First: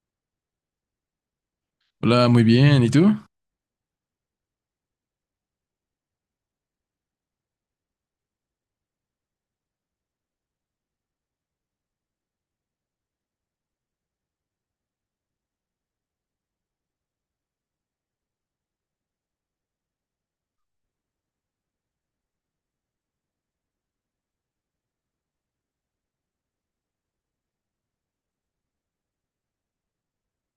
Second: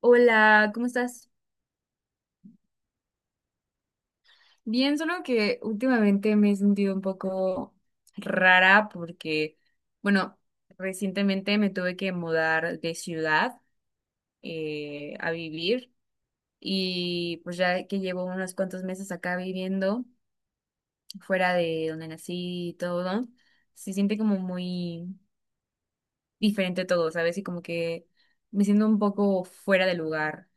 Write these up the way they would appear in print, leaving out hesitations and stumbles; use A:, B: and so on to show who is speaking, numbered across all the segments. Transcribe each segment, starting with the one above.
A: Hola, ¿cómo estás?
B: Hola, muy bien. ¿Y tú?
A: Bien, solo que últimamente me he sentido un poco rara porque, bueno, recientemente me tuve que mudar de ciudad a vivir, y pues ya que llevo unos cuantos meses acá viviendo, fuera de donde nací y todo, se siente como muy diferente todo, ¿sabes? Y como que me siento un poco fuera de lugar.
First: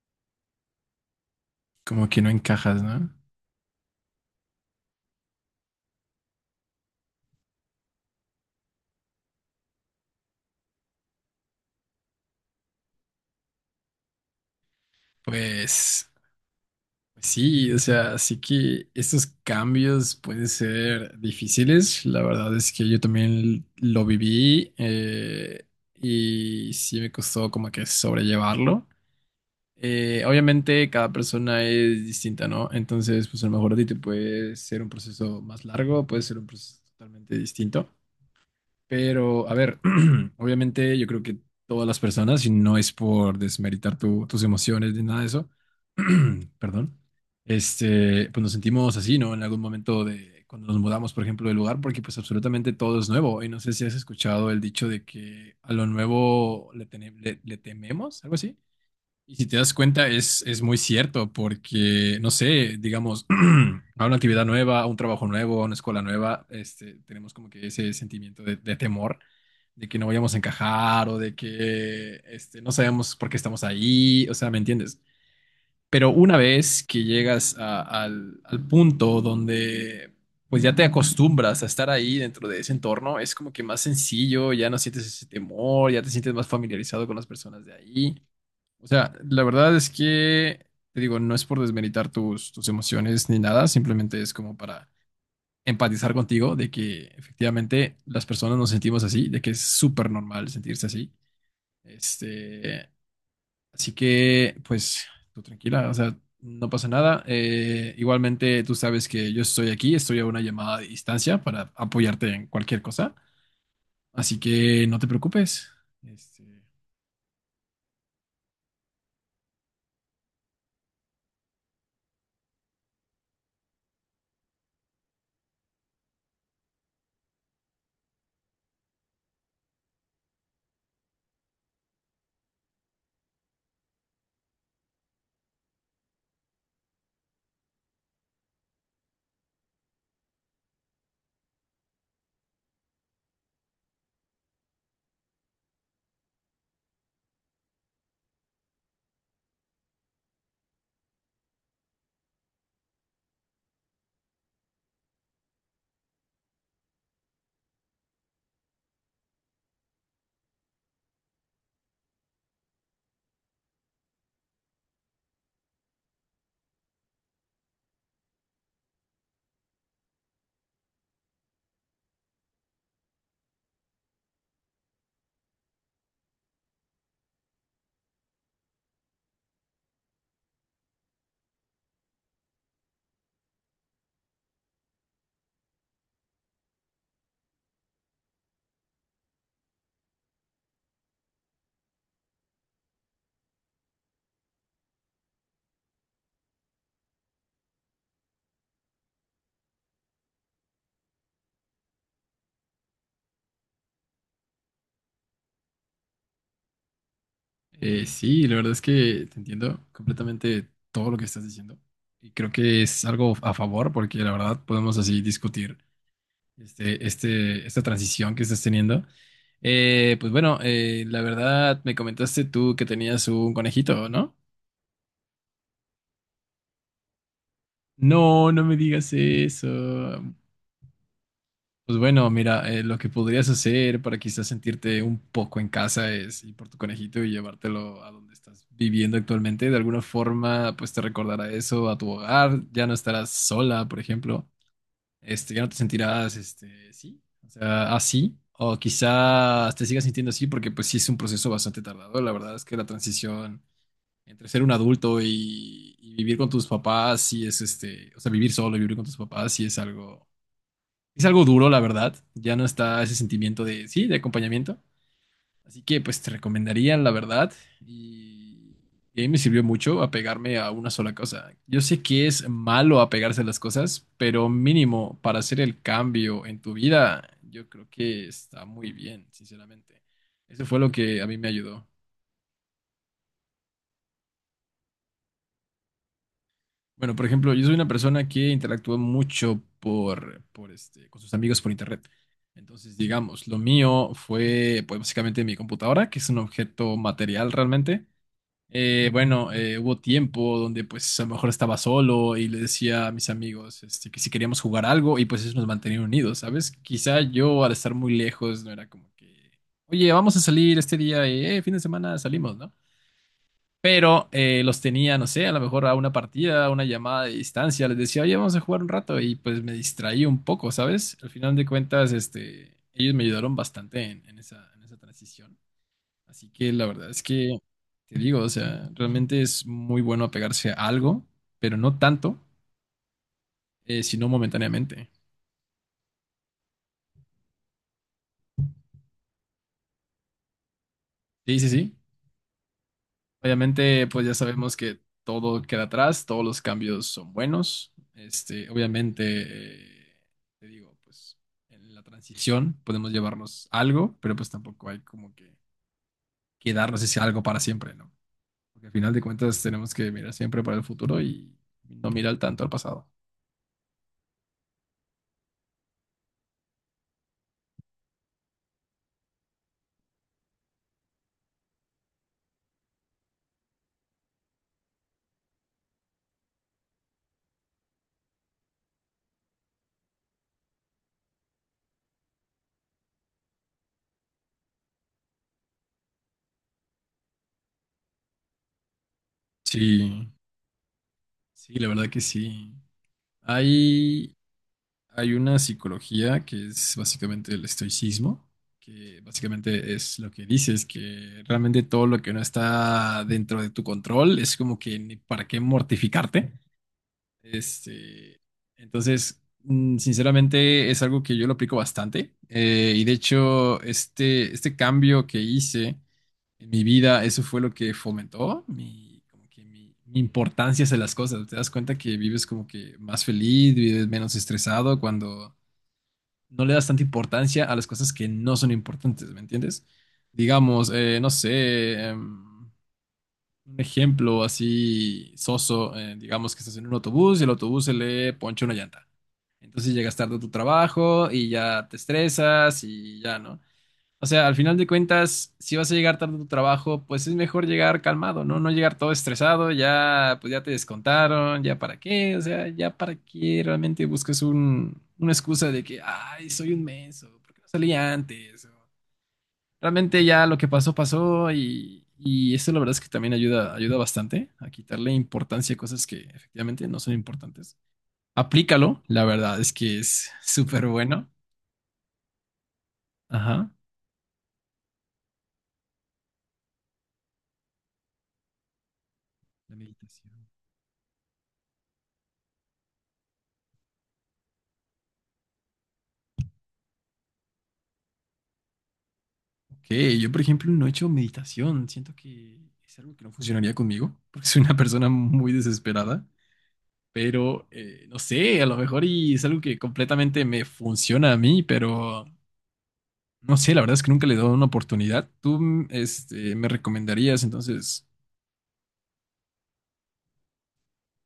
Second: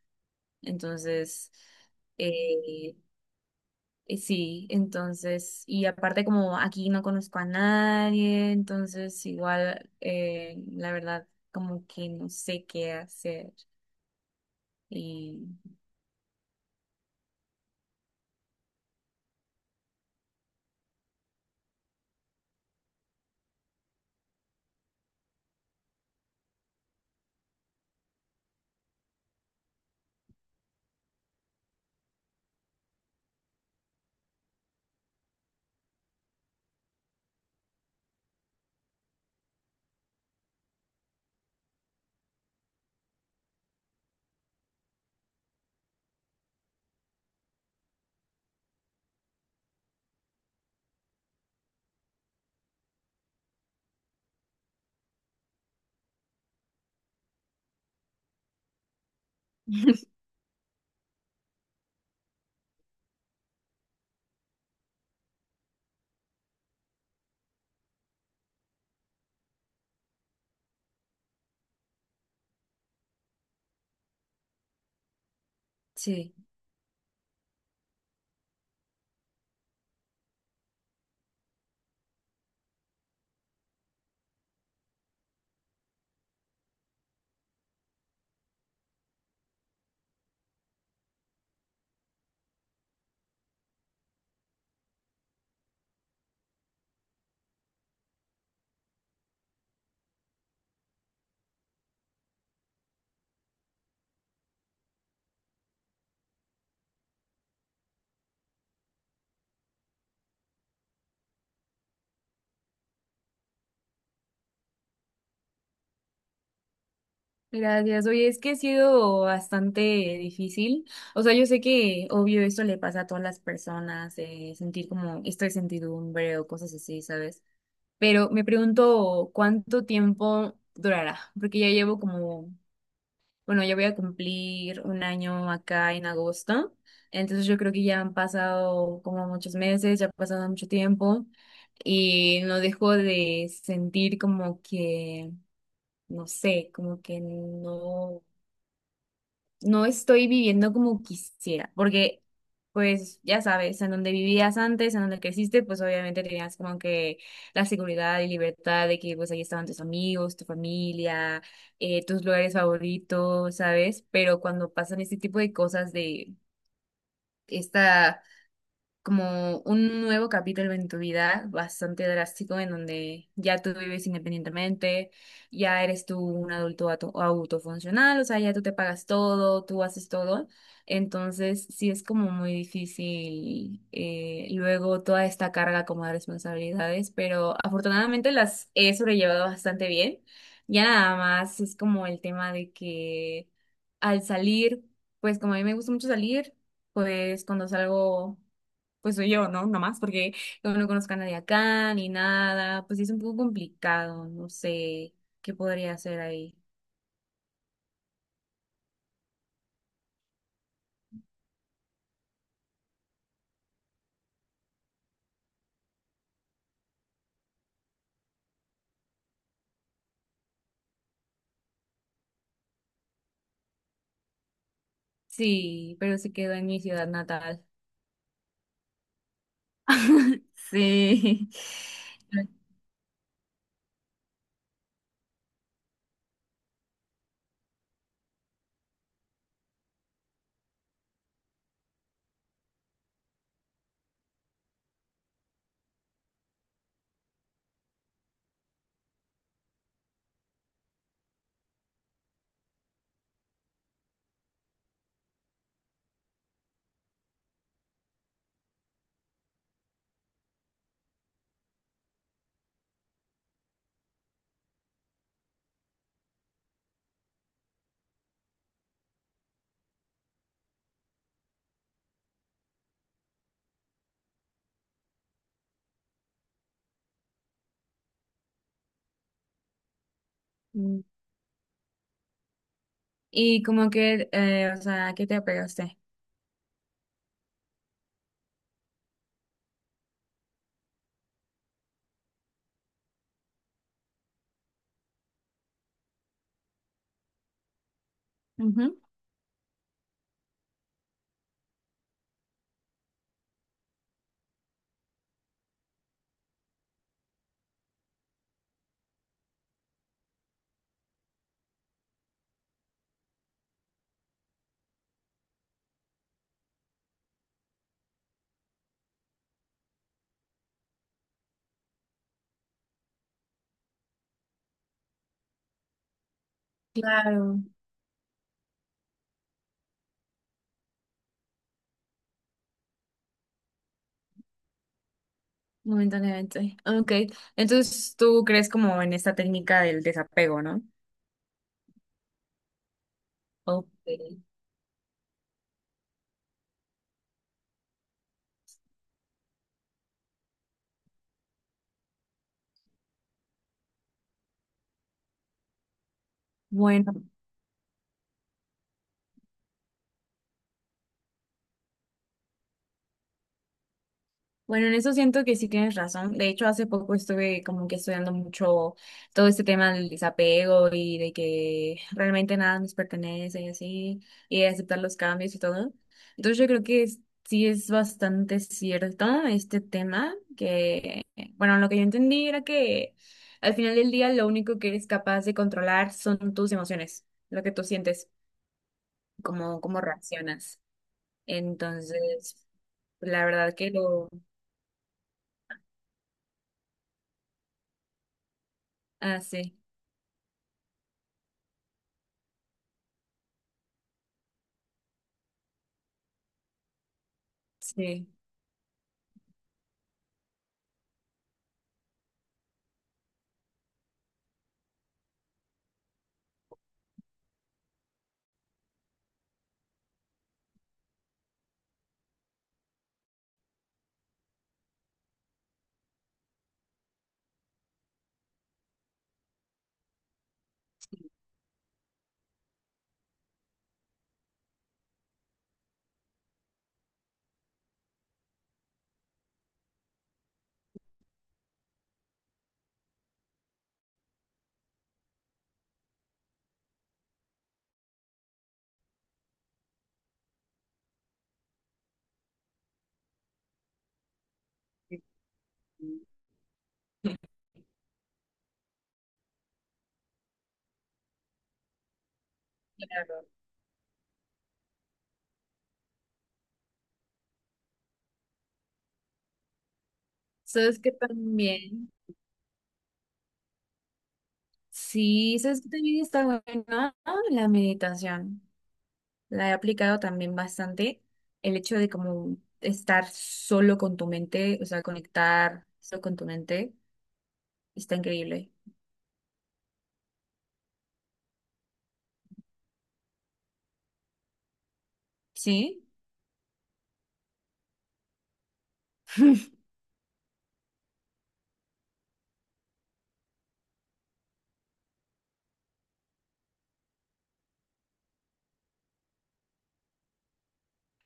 A: Entonces...
B: Como que no encajas,
A: Eh,
B: ¿no?
A: Sí, entonces, y aparte como aquí no conozco a nadie, entonces igual, la verdad, como que no sé qué hacer. Y
B: Pues pues sí, o sea, sí que estos cambios pueden ser difíciles. La verdad es que yo también lo viví y sí me costó como que sobrellevarlo. Obviamente cada persona es distinta, ¿no? Entonces, pues a lo mejor a ti te puede ser un proceso más largo, puede ser un proceso totalmente distinto. Pero, a ver, obviamente yo creo que todas las personas, y no es por desmeritar tus emociones ni nada de eso, perdón, pues nos sentimos así, ¿no? En algún momento de cuando nos mudamos, por ejemplo, del lugar, porque pues absolutamente todo es nuevo. Y no sé si has escuchado el dicho de que a lo nuevo le, tene- le le tememos, algo así. Y si te das cuenta, es muy cierto, porque, no sé, digamos, a una actividad nueva, a un trabajo nuevo, a una escuela nueva, tenemos como que ese sentimiento de temor, de que no vayamos a encajar o de que no sabemos por qué estamos ahí, o sea, ¿me entiendes? Pero
A: sí,
B: una vez que llegas al punto donde pues ya te acostumbras a estar ahí dentro de ese entorno, es como que más sencillo, ya no sientes ese temor, ya te sientes más familiarizado con las personas de ahí. O sea, la verdad es que, te digo, no es por desmeritar tus emociones ni nada, simplemente es como para empatizar contigo de que efectivamente las personas nos sentimos así, de que es súper normal sentirse así. Este, Así que, pues, tú tranquila, o sea, no pasa nada. Igualmente, tú sabes que yo estoy aquí, estoy a una llamada de distancia para apoyarte en cualquier cosa, así que no te preocupes. Este,
A: gracias. Oye, es que ha sido bastante difícil. O sea, yo sé que obvio esto le pasa a todas las personas, sentir como esto de sentidumbre o cosas así, ¿sabes? Pero me pregunto cuánto tiempo durará, porque ya llevo como... Bueno, yo voy a cumplir un año acá en agosto, entonces yo creo que ya han pasado como muchos meses, ya ha pasado mucho tiempo, y no dejo de sentir como que, no sé, como que no estoy viviendo como quisiera, porque pues ya sabes, en donde vivías antes, en donde creciste, pues obviamente tenías como que la seguridad y libertad de que pues ahí estaban tus amigos, tu familia, tus lugares favoritos, ¿sabes? Pero cuando pasan este tipo de cosas de esta como un nuevo capítulo en tu vida, bastante drástico, en donde ya tú vives independientemente, ya eres tú un adulto autofuncional, o sea, ya tú te pagas todo, tú haces todo. Entonces, sí es como muy difícil, luego toda esta carga como de responsabilidades, pero afortunadamente las he sobrellevado bastante bien. Ya nada más es como el tema de que al salir, pues como a mí me gusta mucho salir, pues cuando salgo pues soy yo, ¿no? Nomás, porque yo no conozco a nadie acá ni nada, pues sí es un poco complicado, no sé qué podría hacer ahí.
B: Sí, la verdad es que te entiendo completamente todo lo que estás diciendo y creo que es algo a favor porque la verdad podemos así discutir esta transición que estás teniendo. Pues bueno, la verdad me comentaste tú que tenías un conejito, ¿no?
A: Sí, pero se quedó en mi ciudad natal.
B: No, no me digas eso.
A: Sí.
B: Pues bueno, mira, lo que podrías hacer para quizás sentirte un poco en casa es ir por tu conejito y llevártelo a donde estás viviendo actualmente. De alguna forma, pues te recordará eso a tu hogar. Ya no estarás sola, por ejemplo. Ya no te sentirás, sí, o sea, así. O quizás te sigas sintiendo así porque pues sí es un proceso bastante tardado. La verdad es que la transición entre ser un adulto y vivir con tus papás, sí es o sea, vivir solo y vivir con tus papás, sí es algo duro, la verdad. Ya no está ese sentimiento de, sí, de acompañamiento. Así que pues te recomendaría, la verdad. Y, y a mí me sirvió mucho apegarme a una sola cosa. Yo sé que es malo apegarse a las cosas, pero mínimo para hacer el cambio en tu vida, yo creo que está muy bien, sinceramente. Eso fue lo
A: Mm.
B: que a mí me ayudó.
A: Y como que, o sea, ¿qué te apegaste?
B: Bueno, por ejemplo, yo soy una persona que interactúa mucho con sus amigos por internet. Entonces, digamos, lo mío fue, pues, básicamente mi computadora, que es un objeto material realmente.
A: Ujú.
B: Bueno, hubo tiempo donde, pues, a lo mejor estaba solo y le decía a mis amigos, que si queríamos jugar algo y, pues, eso nos mantenía unidos, ¿sabes? Quizá yo, al estar muy lejos, no era como que, oye, vamos a salir este día, fin de semana salimos, ¿no? Pero los tenía, no sé, a lo mejor a una partida, a una llamada de distancia. Les decía, oye, vamos a jugar un rato. Y pues me distraí un poco, ¿sabes? Al final de cuentas, ellos me ayudaron bastante en esa transición. Así que la verdad es que,
A: Claro,
B: te digo, o sea, realmente es muy bueno apegarse a algo, pero no tanto, sino momentáneamente.
A: momentáneamente. Ok, entonces tú crees como en esta técnica del desapego, ¿no?
B: Sí, sí, sí.
A: Ok.
B: Obviamente, pues ya sabemos que todo queda atrás, todos los cambios son buenos. Este, obviamente, eh, te digo, pues en la transición podemos llevarnos algo, pero pues tampoco hay como que quedarnos
A: Bueno.
B: ese algo para siempre, ¿no? Porque al final de cuentas tenemos que mirar siempre para el futuro y no mirar tanto al pasado.
A: Bueno, en eso siento que sí tienes razón. De hecho, hace poco estuve como que estudiando mucho todo este tema del desapego y de que realmente nada nos pertenece y así, y de aceptar los cambios y todo. Entonces yo creo que sí es bastante cierto este tema, que, bueno, lo que yo entendí era que al final del día lo único que eres capaz de controlar son tus emociones, lo que tú sientes, cómo, cómo
B: Sí,
A: reaccionas.
B: sí, la verdad que
A: Entonces,
B: sí.
A: la verdad que lo...
B: Hay Hay una psicología que es básicamente el estoicismo, que
A: Ah, sí.
B: básicamente es lo que dices, que realmente todo lo que no está dentro de tu control es como que ni para qué mortificarte.
A: Sí.
B: Este, entonces, sinceramente es algo que yo lo aplico bastante. Y de hecho, este cambio que hice en mi vida, eso fue lo que fomentó mi, como que mi importancia hacia las cosas. Te das cuenta que vives como que más feliz, vives menos estresado cuando no le das tanta importancia a las cosas que no son importantes, ¿me entiendes? Digamos, no sé, un ejemplo así soso, digamos que estás en un autobús y el autobús se le poncha una llanta. Entonces llegas tarde a tu trabajo y ya te estresas y ya, ¿no? O sea, al final de cuentas, si vas a llegar tarde a tu trabajo, pues es mejor llegar calmado, ¿no? No llegar todo estresado, ya, pues ya te descontaron, ya para qué, o sea, ya para qué realmente buscas una excusa de que,
A: Ujú.
B: ay, soy un menso, ¿por qué no salí antes? O, realmente ya lo que pasó, pasó y eso la verdad es que también
A: Claro.
B: ayuda, ayuda bastante a quitarle importancia a cosas que efectivamente no son importantes. Aplícalo, la verdad es que es súper
A: Sabes que
B: bueno.
A: también,
B: Ajá.
A: sí, sabes que también está buena la meditación. La he
B: La
A: aplicado
B: meditación.
A: también bastante. El hecho de como estar solo con tu mente, o sea, conectar solo con tu mente, está increíble.
B: Que yo, por ejemplo, no he hecho meditación. Siento que es algo que no funcionaría conmigo, porque soy una persona muy
A: ¿Sí?
B: desesperada. Pero, no sé, a lo mejor y es algo que completamente me funciona a mí, pero no sé, la verdad es que nunca le he dado una oportunidad. Tú, me recomendarías, entonces,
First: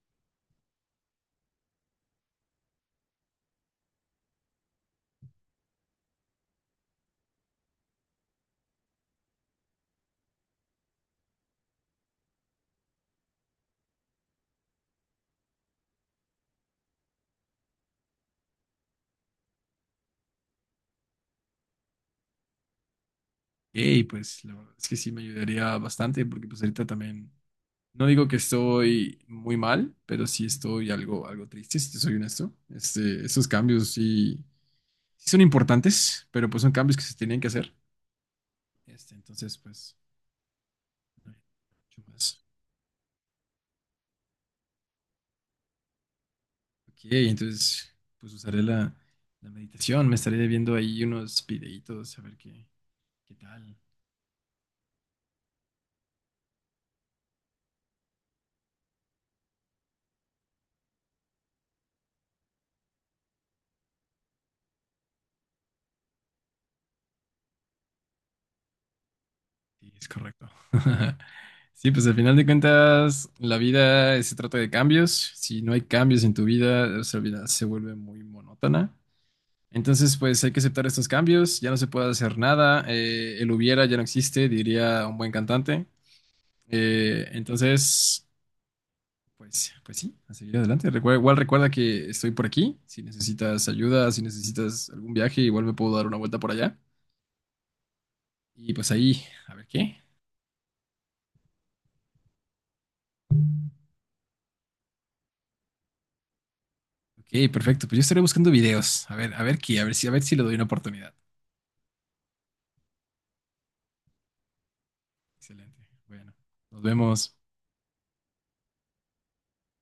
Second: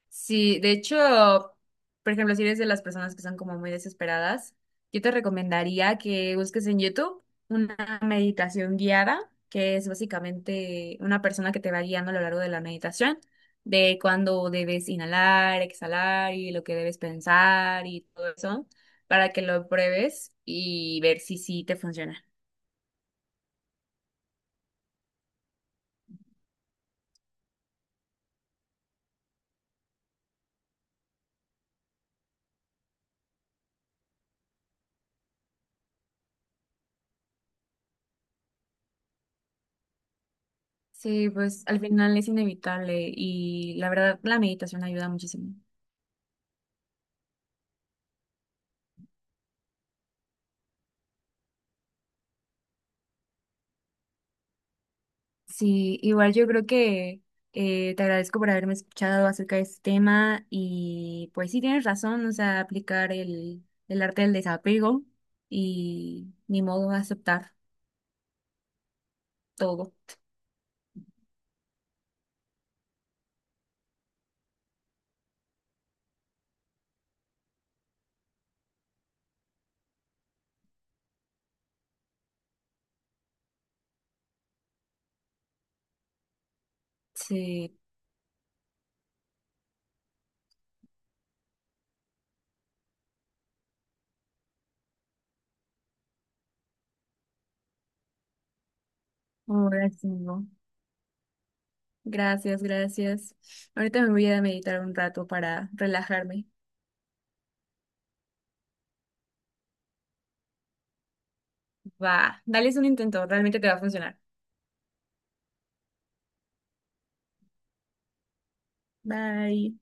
A: Sí, de hecho, por ejemplo, si eres de las personas que son como muy desesperadas, yo te recomendaría que busques en YouTube una meditación guiada, que es básicamente una persona que te va guiando a lo largo de la meditación, de cuándo debes inhalar, exhalar y lo que debes pensar y todo eso, para que lo pruebes y ver si sí te funciona.
B: hey, pues la verdad es que sí me ayudaría bastante, porque pues ahorita también, no digo que estoy muy mal, pero sí estoy algo triste, si te soy honesto. Este, esos cambios sí son importantes, pero pues son cambios que se tenían que hacer. Este, entonces, pues,
A: Sí,
B: no
A: pues
B: hay
A: al
B: mucho
A: final es
B: más.
A: inevitable y la verdad la meditación ayuda muchísimo.
B: Ok, entonces, pues usaré la meditación, me estaré viendo ahí unos videitos a ver qué tal.
A: Sí, igual yo creo que te agradezco por haberme escuchado acerca de este tema y pues sí tienes razón, o sea, aplicar el arte del desapego y ni modo aceptar
B: Sí,
A: todo.
B: es correcto. Sí, pues al final de cuentas, la vida se trata de cambios. Si no hay cambios en tu vida, nuestra vida se vuelve muy monótona. Entonces, pues hay que aceptar estos cambios. Ya no se puede hacer nada. El hubiera ya no existe, diría un buen cantante.
A: Sí,
B: Entonces, pues, pues sí, a seguir adelante. Igual recuerda que estoy por aquí. Si necesitas ayuda, si necesitas algún viaje, igual me puedo dar una vuelta por allá. Y pues ahí, a ver
A: ahora
B: qué.
A: sí, ¿no? Gracias, gracias. Ahorita me voy a meditar un rato para relajarme.
B: Ok, perfecto. Pues yo estaré buscando videos. A ver qué, a ver si le doy una oportunidad.
A: Va, dales un intento, realmente te va a funcionar.
B: Excelente. Bueno, nos vemos.
A: Bye.